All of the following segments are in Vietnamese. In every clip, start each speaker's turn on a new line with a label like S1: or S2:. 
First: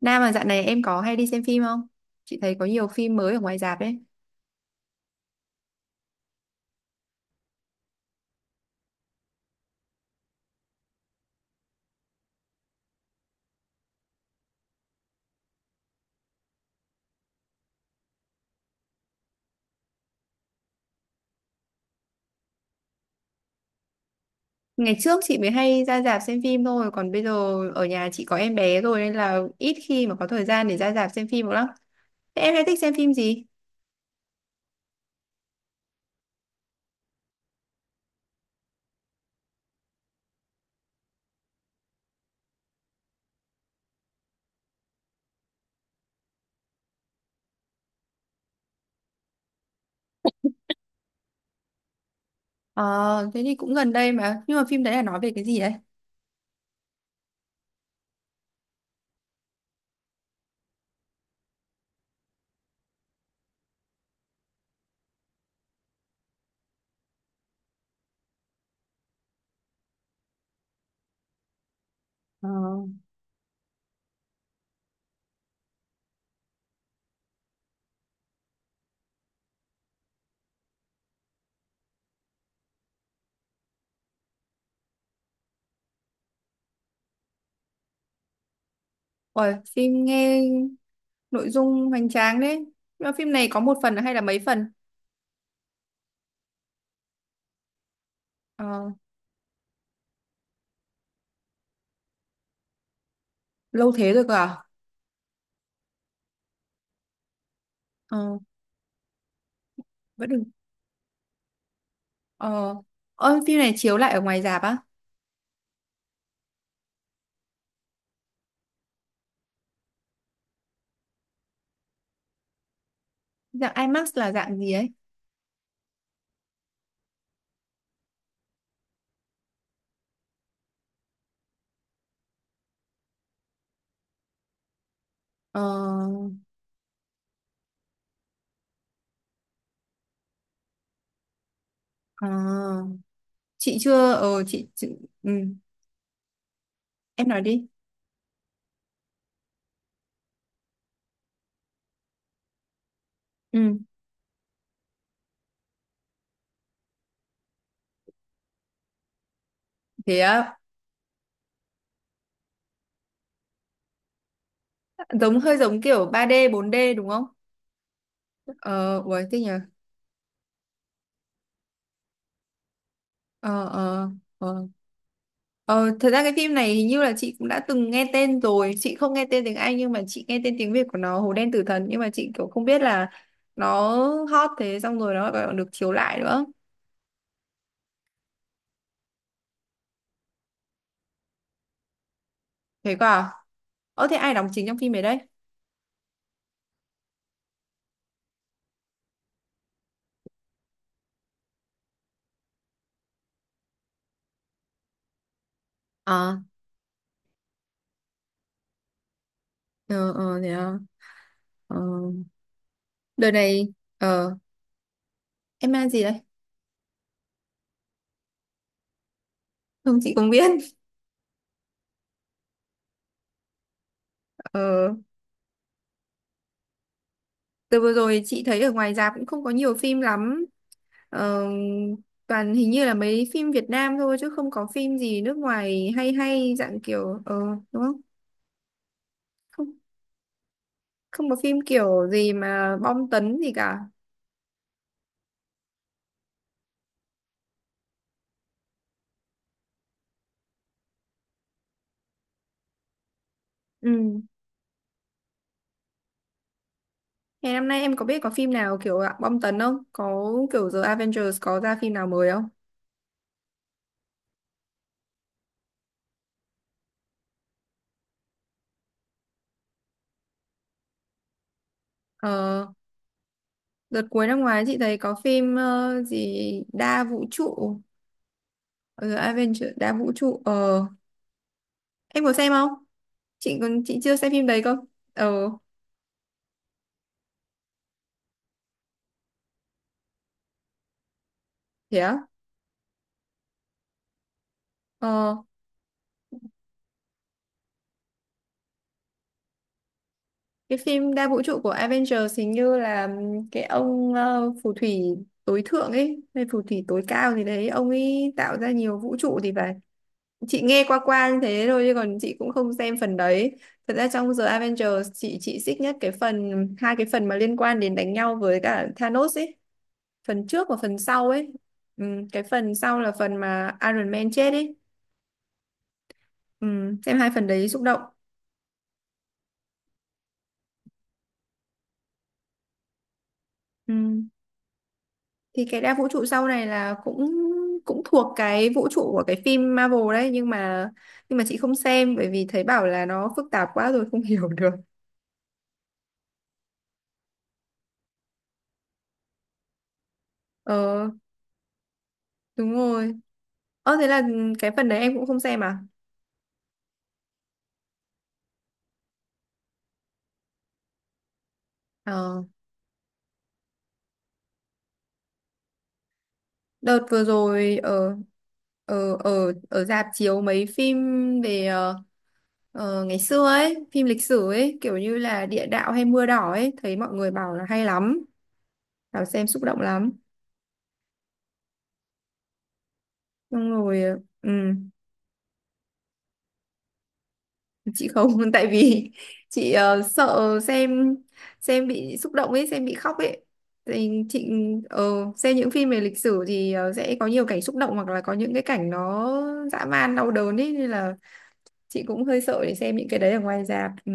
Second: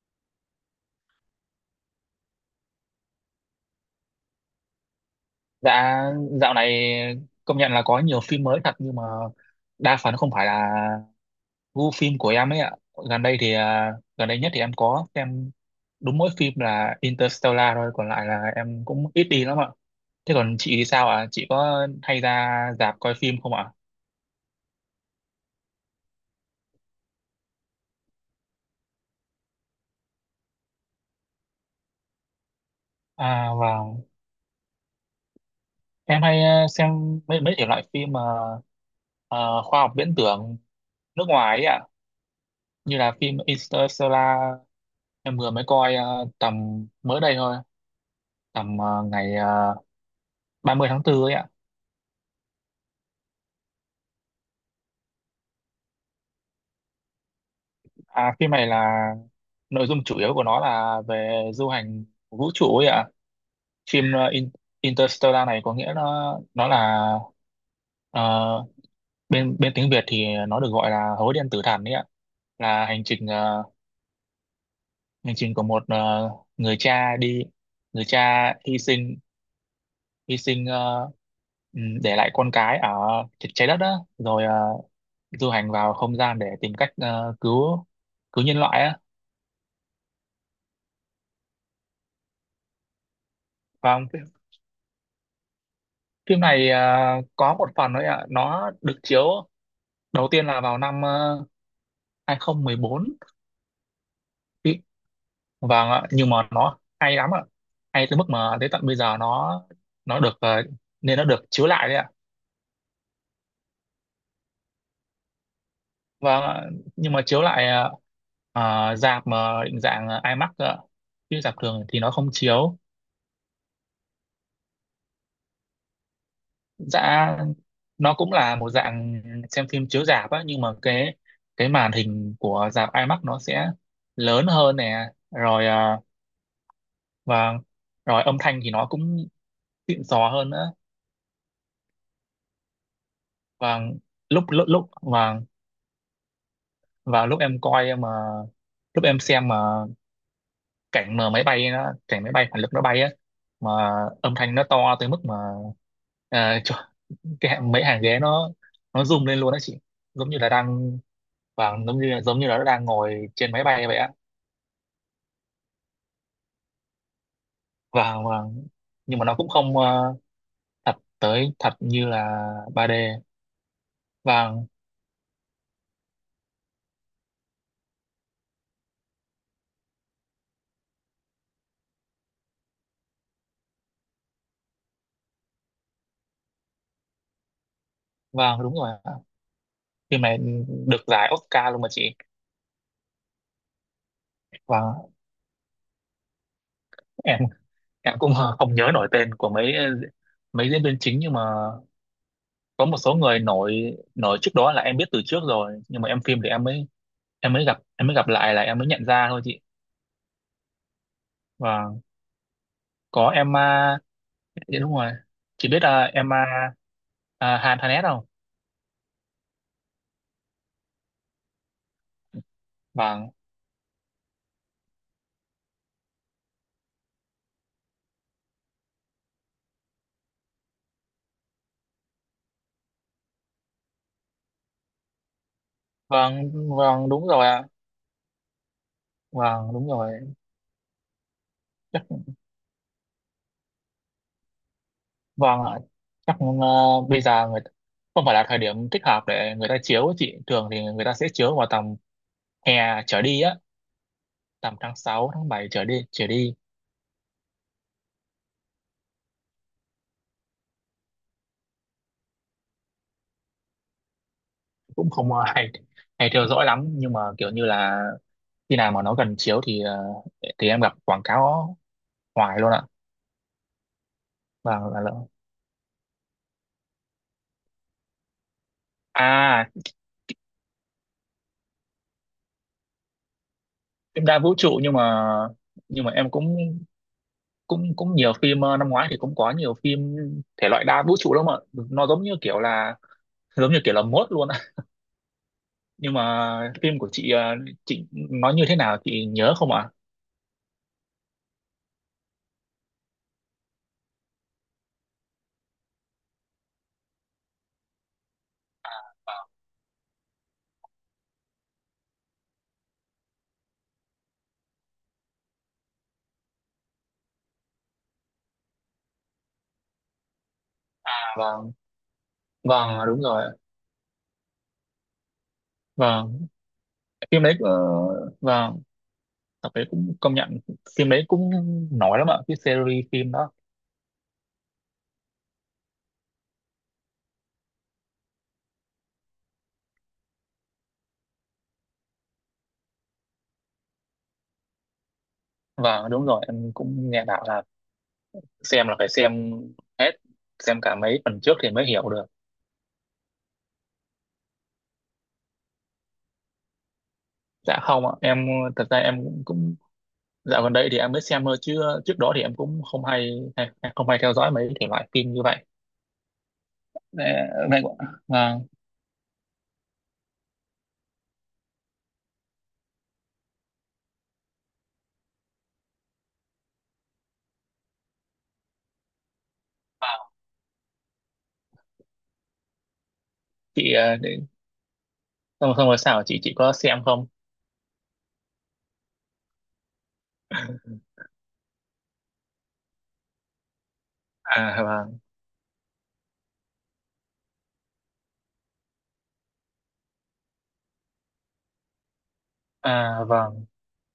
S1: Nam mà dạo này em có hay đi xem phim không? Chị thấy có nhiều phim mới ở ngoài rạp đấy.
S2: Dạ, dạo này công nhận là có nhiều phim mới thật, nhưng mà đa phần không phải là gu phim của em ấy ạ. Gần đây thì, à, gần đây nhất thì em có xem đúng mỗi phim là Interstellar thôi, còn lại là em cũng ít đi lắm ạ. Thế còn chị thì sao ạ? Chị có hay ra rạp coi phim không ạ?
S1: Ngày trước chị mới hay ra rạp xem phim thôi, còn bây giờ ở nhà chị có em bé rồi nên là ít khi mà có thời gian để ra rạp xem phim lắm. Thế em hay thích xem phim gì?
S2: À vâng, em hay xem mấy mấy thể loại phim mà ờ, khoa học viễn tưởng nước ngoài ấy ạ, như là phim Interstellar em vừa mới coi tầm mới đây thôi. Tầm ngày 30 tháng 4 ấy ạ.
S1: Ờ, Thế thì cũng gần đây mà. Nhưng mà phim đấy là nói về cái gì đấy?
S2: À, phim này là nội dung chủ yếu của nó là về du hành vũ trụ ấy ạ. Phim Interstellar này có nghĩa nó là, ờ, bên bên tiếng Việt thì nó được gọi là Hố Đen Tử Thần ấy ạ.
S1: Ờ,
S2: Là hành trình, của một, người cha đi người cha hy sinh, hy sinh ờ, để lại con cái ở trái đất đó, rồi du hành vào không gian để tìm cách cứu cứu nhân loại á.
S1: Ôi, phim nghe nội dung hoành tráng đấy. Nhưng mà phim này có một phần
S2: Vâng,
S1: hay là mấy phần?
S2: phim này à? Có một phần thôi ạ. Nó
S1: Ờ,
S2: được chiếu đầu tiên là vào năm uh, 2014.
S1: Lâu thế rồi cơ à?
S2: Ý, vâng ạ, nhưng mà nó hay lắm ạ. Hay tới mức
S1: Ờ,
S2: mà tới tận bây giờ nó
S1: Vẫn đừng.
S2: nên nó được chiếu lại đấy ạ.
S1: Ờ, ơ, phim này chiếu lại ở ngoài rạp á?
S2: Vâng ạ, nhưng mà chiếu lại, rạp mà định dạng IMAX ạ. Chứ rạp thường thì nó không chiếu.
S1: Dạng IMAX là dạng gì ấy?
S2: Dạ, nó cũng là một dạng xem phim chiếu rạp á, nhưng mà cái màn hình của rạp IMAX nó sẽ lớn hơn nè,
S1: Ờ,
S2: rồi và rồi âm thanh thì nó cũng xịn sò hơn nữa.
S1: à, chị
S2: Và
S1: chưa
S2: lúc lúc
S1: chị,
S2: lúc
S1: ừ,
S2: và
S1: em nói đi.
S2: Lúc em xem mà, cảnh máy bay phản lực nó bay á, mà
S1: Ừ,
S2: âm thanh nó to tới mức mà, à, cho, mấy hàng ghế nó rung lên luôn đó chị,
S1: thế
S2: giống như là
S1: á.
S2: đang giống như là nó đang ngồi trên máy bay vậy á.
S1: Giống hơi giống kiểu ba d bốn d đúng không.
S2: Và
S1: Ờ
S2: Nhưng mà
S1: Uầy
S2: nó
S1: thế
S2: cũng
S1: nhỉ.
S2: không thật như là 3D.
S1: ờ ờ
S2: Và
S1: ờ Thật ra cái phim này hình như là chị cũng đã từng nghe tên rồi, chị không nghe tên tiếng Anh nhưng mà chị nghe tên tiếng Việt của nó Hồ Đen Tử Thần, nhưng mà chị kiểu không biết là nó hot thế, xong rồi nó còn được chiếu lại nữa.
S2: và Đúng rồi ạ, phim này được giải Oscar luôn mà chị.
S1: Thế cơ à? Thế ai đóng chính trong
S2: Và
S1: phim ấy đấy?
S2: em em cũng không nhớ nổi tên của mấy, ờ, mấy diễn viên chính, nhưng mà có một số người nổi nổi trước đó là em biết từ trước rồi, nhưng mà em phim
S1: à
S2: thì em mới, em mới gặp lại là em mới nhận ra thôi chị.
S1: ờ Thế à? ờ
S2: Và có
S1: Đợt
S2: Emma.
S1: này,
S2: Dạ đúng rồi, chị
S1: em
S2: biết.
S1: mang gì đấy?
S2: Emma, à, Hanet không?
S1: Không, chị cũng biết.
S2: Vâng,
S1: Ờ, từ vừa rồi chị thấy ở ngoài rạp cũng không có nhiều phim lắm. Ờ, toàn hình như là mấy phim Việt Nam thôi chứ không có phim gì nước ngoài hay,
S2: vâng,
S1: hay dạng
S2: vâng
S1: kiểu
S2: đúng
S1: ờ,
S2: rồi ạ.
S1: đúng không?
S2: Vâng
S1: Không,
S2: đúng rồi.
S1: không có phim
S2: Chắc,
S1: kiểu gì mà bom tấn gì cả.
S2: vâng ạ, chắc bây giờ, không phải là thời điểm thích hợp để người ta chiếu ấy chị, thường thì người ta sẽ chiếu vào tầm hè trở đi á,
S1: Ừ,
S2: tầm tháng 6 tháng 7 trở đi,
S1: ngày năm nay em có biết có phim nào kiểu dạng bom tấn không, có kiểu The Avengers có ra phim nào mới không?
S2: cũng không có hay hay theo dõi lắm, nhưng mà kiểu như là khi nào mà nó gần chiếu thì, thì em gặp quảng cáo hoài
S1: Ờ,
S2: luôn ạ.
S1: đợt cuối năm ngoái chị
S2: Và
S1: thấy
S2: là,
S1: có phim gì đa vũ trụ, The
S2: à
S1: Avengers đa vũ trụ ờ, em có xem không? Chị còn chị chưa
S2: Phim
S1: xem
S2: đa
S1: phim
S2: vũ
S1: đấy
S2: trụ,
S1: cơ.
S2: nhưng mà
S1: Ờ
S2: em cũng cũng cũng nhiều phim năm ngoái thì cũng có nhiều phim thể loại đa vũ trụ lắm ạ.
S1: thế
S2: Nó giống
S1: á.
S2: như kiểu là giống như kiểu là mốt luôn ạ.
S1: Ờ,
S2: Nhưng mà phim của chị chị nói như thế nào, chị nhớ không ạ?
S1: cái phim đa vũ trụ của Avengers hình như là cái ông phù thủy tối thượng ấy hay phù thủy tối cao gì đấy, ông ấy tạo ra nhiều vũ trụ thì phải. Chị nghe qua qua như thế thôi chứ còn chị cũng không xem phần đấy. Thật ra trong The Avengers chị xích nhất cái phần hai, cái phần mà liên quan đến đánh nhau với cả Thanos ấy, phần trước và phần sau
S2: À,
S1: ấy.
S2: vâng
S1: Ừ, cái phần sau
S2: vâng
S1: là
S2: đúng
S1: phần
S2: rồi ạ.
S1: mà Iron Man chết ấy.
S2: Vâng,
S1: Ừ, xem hai
S2: phim
S1: phần
S2: đấy,
S1: đấy xúc động.
S2: vâng, tập đấy cũng công nhận, phim đấy cũng nổi lắm ạ, cái series phim đó.
S1: Ừ. Thì cái đa vũ trụ sau này là cũng cũng thuộc cái vũ trụ của cái phim Marvel đấy, nhưng mà chị không xem bởi vì thấy bảo là nó phức tạp quá rồi không hiểu được.
S2: Và đúng rồi, em cũng nghe bảo là xem là phải xem hết, xem cả
S1: Ờ
S2: mấy phần trước thì mới hiểu được.
S1: đúng rồi. Ờ thế là ừ, cái phần đấy em cũng không xem à?
S2: Dạ không ạ, em thật ra em cũng, cũng dạo gần đây thì em mới xem thôi, chứ trước đó thì
S1: Ờ
S2: em cũng hay không hay theo dõi mấy thể loại phim như vậy.
S1: đợt vừa
S2: Ờ,
S1: rồi
S2: vậy ạ.
S1: ở
S2: Vâng,
S1: ở ở ở rạp chiếu mấy phim về ngày xưa ấy, phim lịch sử ấy, kiểu như là Địa đạo hay Mưa đỏ ấy, thấy mọi người bảo là hay lắm, bảo xem xúc động lắm, xong
S2: chị
S1: rồi
S2: để,
S1: ừ
S2: xong rồi sao, chị có xem không?
S1: chị không tại vì chị sợ xem bị xúc động ấy, xem bị khóc ấy, thì chị
S2: À
S1: ờ,
S2: vâng,
S1: xem những phim về lịch sử thì sẽ có nhiều cảnh xúc động hoặc là có những cái cảnh nó dã man đau đớn ấy, nên là chị cũng hơi sợ để xem những cái
S2: à
S1: đấy ở ngoài
S2: vâng,
S1: rạp. Ừ.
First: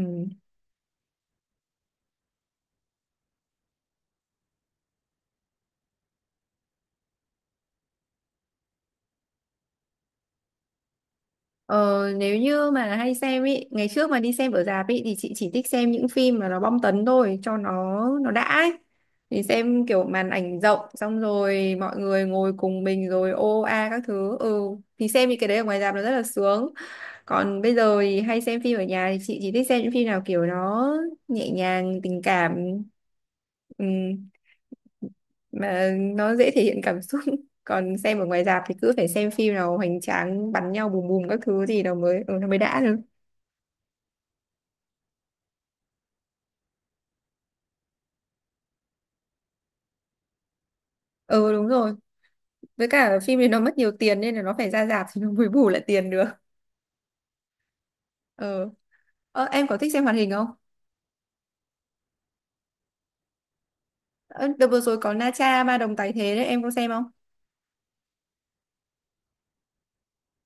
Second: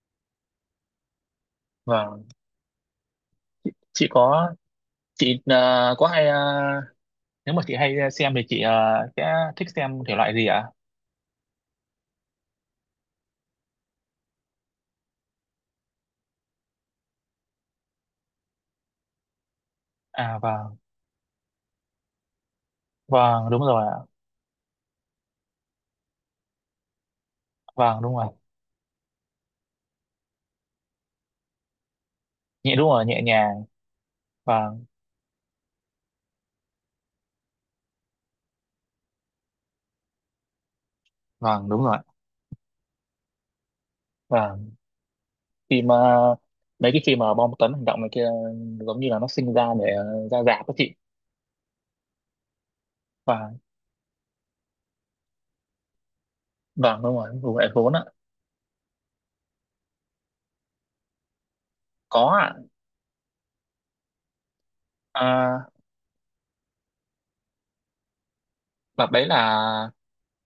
S2: vâng. chị có chị ờ, có hay ờ, Nếu mà chị hay xem thì chị sẽ thích xem thể loại gì ạ?
S1: Ờ, nếu như mà hay xem ý, ngày trước mà đi xem ở rạp ý thì chị chỉ thích xem những phim mà nó bom tấn thôi cho nó đã ấy. Thì xem kiểu màn
S2: À
S1: ảnh
S2: vâng,
S1: rộng xong rồi mọi người ngồi cùng mình rồi
S2: vâng
S1: ô
S2: đúng rồi
S1: a
S2: ạ.
S1: các thứ. Ừ thì xem những cái đấy ở ngoài rạp nó rất là sướng. Còn bây giờ
S2: Vâng đúng
S1: thì
S2: rồi,
S1: hay xem phim ở nhà thì chị chỉ thích xem những phim nào kiểu nó nhẹ nhàng, tình cảm.
S2: nhẹ đúng rồi, nhẹ nhàng.
S1: Ừ
S2: Vâng,
S1: mà nó dễ thể hiện cảm xúc còn xem ở ngoài rạp thì cứ phải xem phim nào hoành tráng bắn nhau bùm bùm các thứ
S2: vâng
S1: gì
S2: đúng
S1: nó
S2: rồi.
S1: mới ừ, nó mới đã được.
S2: Vâng, phim, mấy cái phim mà bom tấn hành động này kia, ừ, giống như là nó sinh ra để ra rạp đó chị.
S1: Ừ đúng rồi, với cả phim thì nó
S2: Vâng,
S1: mất nhiều tiền nên là nó phải ra rạp thì nó mới bù lại tiền được.
S2: vâng đúng rồi, vụ lại vốn ạ.
S1: ờ em có thích xem hoạt hình không?
S2: Có ạ.
S1: Ờ, đợt vừa rồi có Na Cha
S2: À,
S1: Ma Đồng Tái Thế đấy, em có xem không?
S2: đợt đấy là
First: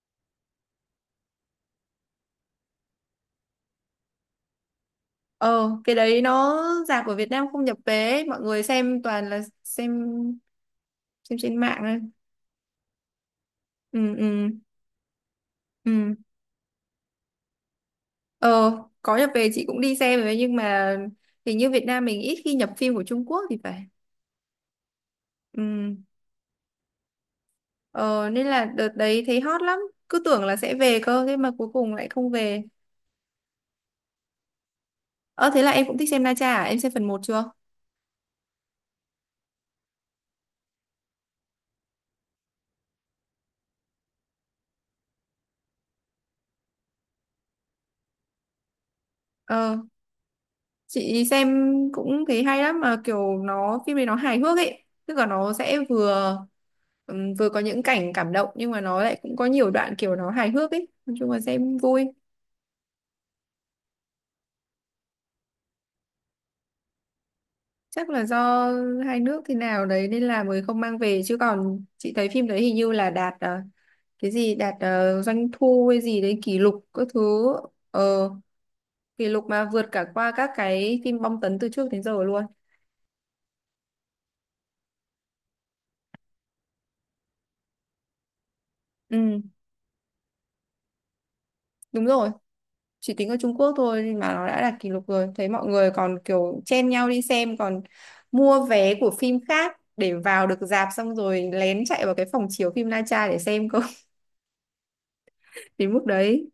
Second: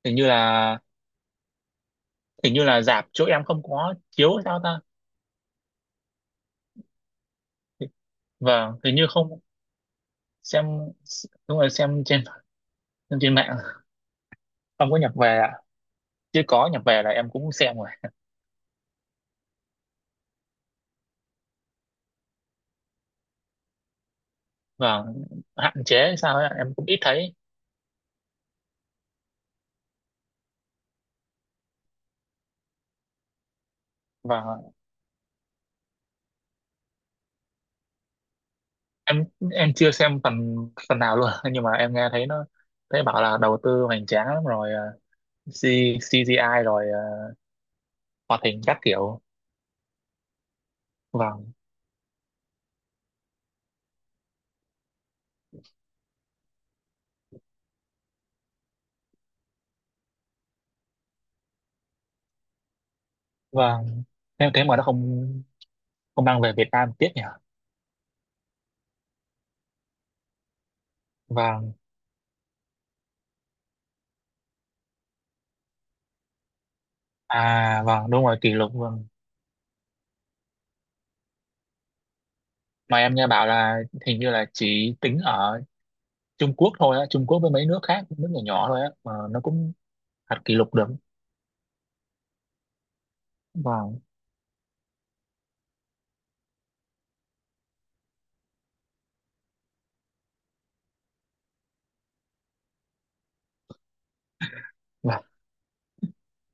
S2: hình như là, rạp chỗ em không có chiếu hay sao ta?
S1: Ờ cái đấy nó, rạp ở Việt Nam không nhập vé, mọi người
S2: Vâng, hình
S1: xem
S2: như
S1: toàn
S2: không.
S1: là xem
S2: Xem
S1: xem trên
S2: đúng rồi,
S1: mạng thôi.
S2: xem trên mạng.
S1: Ừ ừ
S2: Không có nhập về ạ.
S1: ừ.
S2: Chứ có nhập về là em cũng xem rồi.
S1: Ờ, có nhập về chị cũng đi xem rồi nhưng mà hình như Việt Nam mình ít khi nhập phim của Trung Quốc thì phải.
S2: Và hạn
S1: Ừ.
S2: chế sao ấy, em cũng ít thấy.
S1: Ờ, nên là đợt đấy thấy hot lắm, cứ tưởng là sẽ về cơ thế mà cuối cùng lại không về.
S2: Và
S1: Ờ thế là em cũng thích xem Na Tra à? Em xem phần một chưa?
S2: em em chưa xem phần phần nào luôn nhưng mà em nghe thấy nó, thấy bảo là đầu tư hoành tráng lắm, rồi C, CGI, rồi hoạt hình các kiểu.
S1: Ờ, chị
S2: Và
S1: xem cũng thấy hay lắm mà kiểu nó, phim này nó hài hước ấy, tức là nó sẽ vừa vừa có những cảnh cảm động nhưng mà nó lại cũng có nhiều đoạn kiểu nó hài hước ấy, nói chung là xem vui.
S2: và Thế mà nó không không mang về Việt Nam, tiếc nhỉ.
S1: Chắc là do hai nước thế nào đấy nên là mới không mang về, chứ
S2: Và,
S1: còn chị thấy phim đấy hình như là đạt cái gì đạt doanh thu hay gì đấy kỷ lục các thứ.
S2: à vâng đúng
S1: Ờ,
S2: rồi, kỷ lục, vâng.
S1: kỷ lục mà vượt cả qua các cái phim bom tấn từ trước đến giờ luôn.
S2: Mà em nghe bảo là hình như là chỉ tính ở Trung Quốc thôi á, Trung Quốc với mấy nước khác, nước nhỏ nhỏ thôi á, mà nó
S1: Ừ
S2: cũng đặt kỷ lục được.
S1: đúng rồi, chỉ tính ở Trung Quốc
S2: Vâng,
S1: thôi nhưng mà nó đã đạt kỷ lục rồi, thấy mọi người còn kiểu chen nhau đi xem, còn mua vé của phim khác để vào được rạp xong rồi lén chạy vào cái phòng chiếu phim Na Tra để xem cơ
S2: vâng,
S1: đến mức đấy.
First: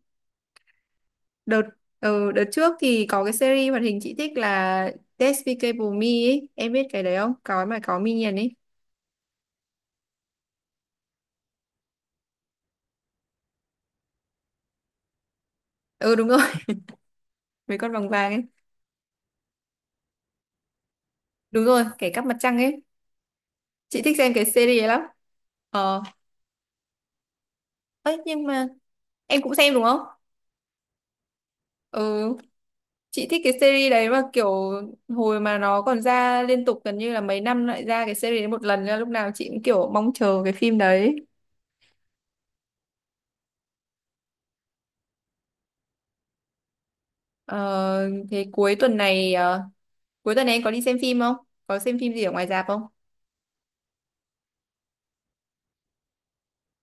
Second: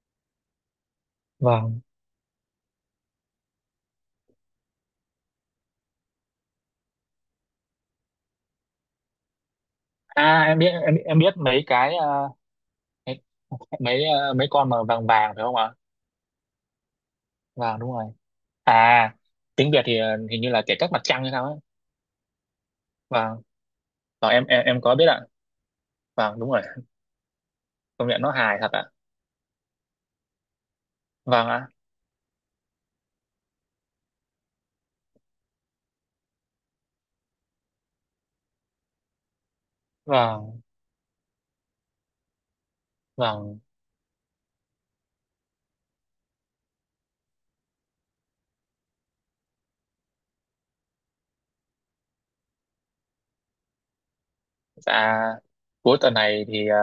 S1: đợt
S2: vâng.
S1: Đợt trước thì có cái series hoạt hình chị thích là Despicable Me ấy. Em biết cái đấy không? Có mà có Minion ấy.
S2: À em biết, em biết mấy cái, mấy mấy ờ, mấy con mà vàng vàng phải không ạ?
S1: Ừ đúng rồi, mấy
S2: Vàng
S1: con
S2: đúng rồi.
S1: vàng vàng ấy.
S2: À, tiếng Việt thì hình như là Kẻ Cắp Mặt Trăng hay sao ấy.
S1: Đúng rồi, kẻ cắp mặt trăng ấy.
S2: Vàng.
S1: Chị thích xem
S2: Vâng,
S1: cái
S2: em em
S1: series
S2: em
S1: ấy
S2: có
S1: lắm.
S2: biết ạ.
S1: Ờ,
S2: Vàng đúng rồi. Công
S1: ấy
S2: nhận nó
S1: nhưng
S2: hài
S1: mà
S2: thật ạ.
S1: em cũng xem đúng không?
S2: Vâng ạ.
S1: Ừ, chị thích cái series đấy mà kiểu hồi mà nó còn ra liên tục, gần như là mấy năm lại ra cái series đấy một lần nên là lúc nào chị cũng kiểu mong chờ cái
S2: Vâng,
S1: phim đấy.
S2: vâng.
S1: Ờ, thế cuối tuần này cuối tuần này em có đi xem phim không? Có xem phim gì ở ngoài rạp không?
S2: Dạ, cuối tuần này thì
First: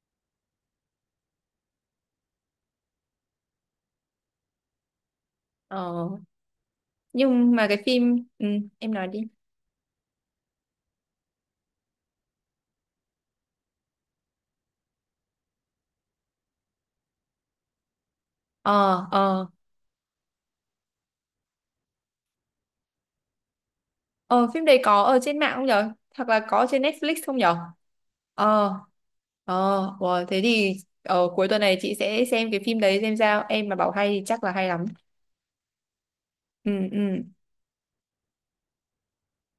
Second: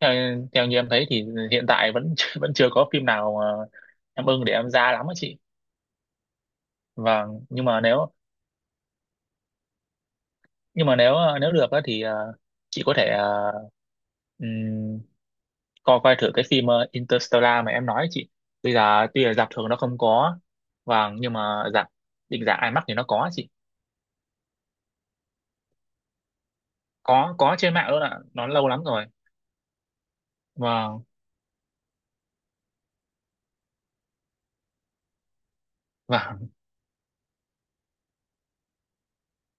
S2: theo theo như em thấy thì hiện tại vẫn vẫn chưa có phim nào mà em ưng để em ra lắm á chị.
S1: Ờ,
S2: Vâng,
S1: nhưng
S2: nhưng
S1: mà
S2: mà
S1: cái
S2: nếu,
S1: phim ừ, em nói đi.
S2: nếu được á thì chị có thể ờ, coi coi thử cái phim, Interstellar mà em nói ấy chị, bây
S1: Ờ
S2: giờ tuy là
S1: ờ
S2: rạp thường nó không có, vâng, nhưng mà rạp định dạng IMAX thì nó có chị.
S1: ờ Phim đấy có ở trên mạng không nhở? Hoặc là có trên Netflix
S2: có
S1: không
S2: có
S1: nhở?
S2: trên mạng luôn ạ, nó lâu
S1: Ờ
S2: lắm rồi.
S1: ờ wow, thế thì
S2: Vâng,
S1: cuối tuần này chị sẽ xem cái phim đấy xem sao. Em mà bảo hay thì chắc là hay lắm.
S2: vâng
S1: Ừ ừ.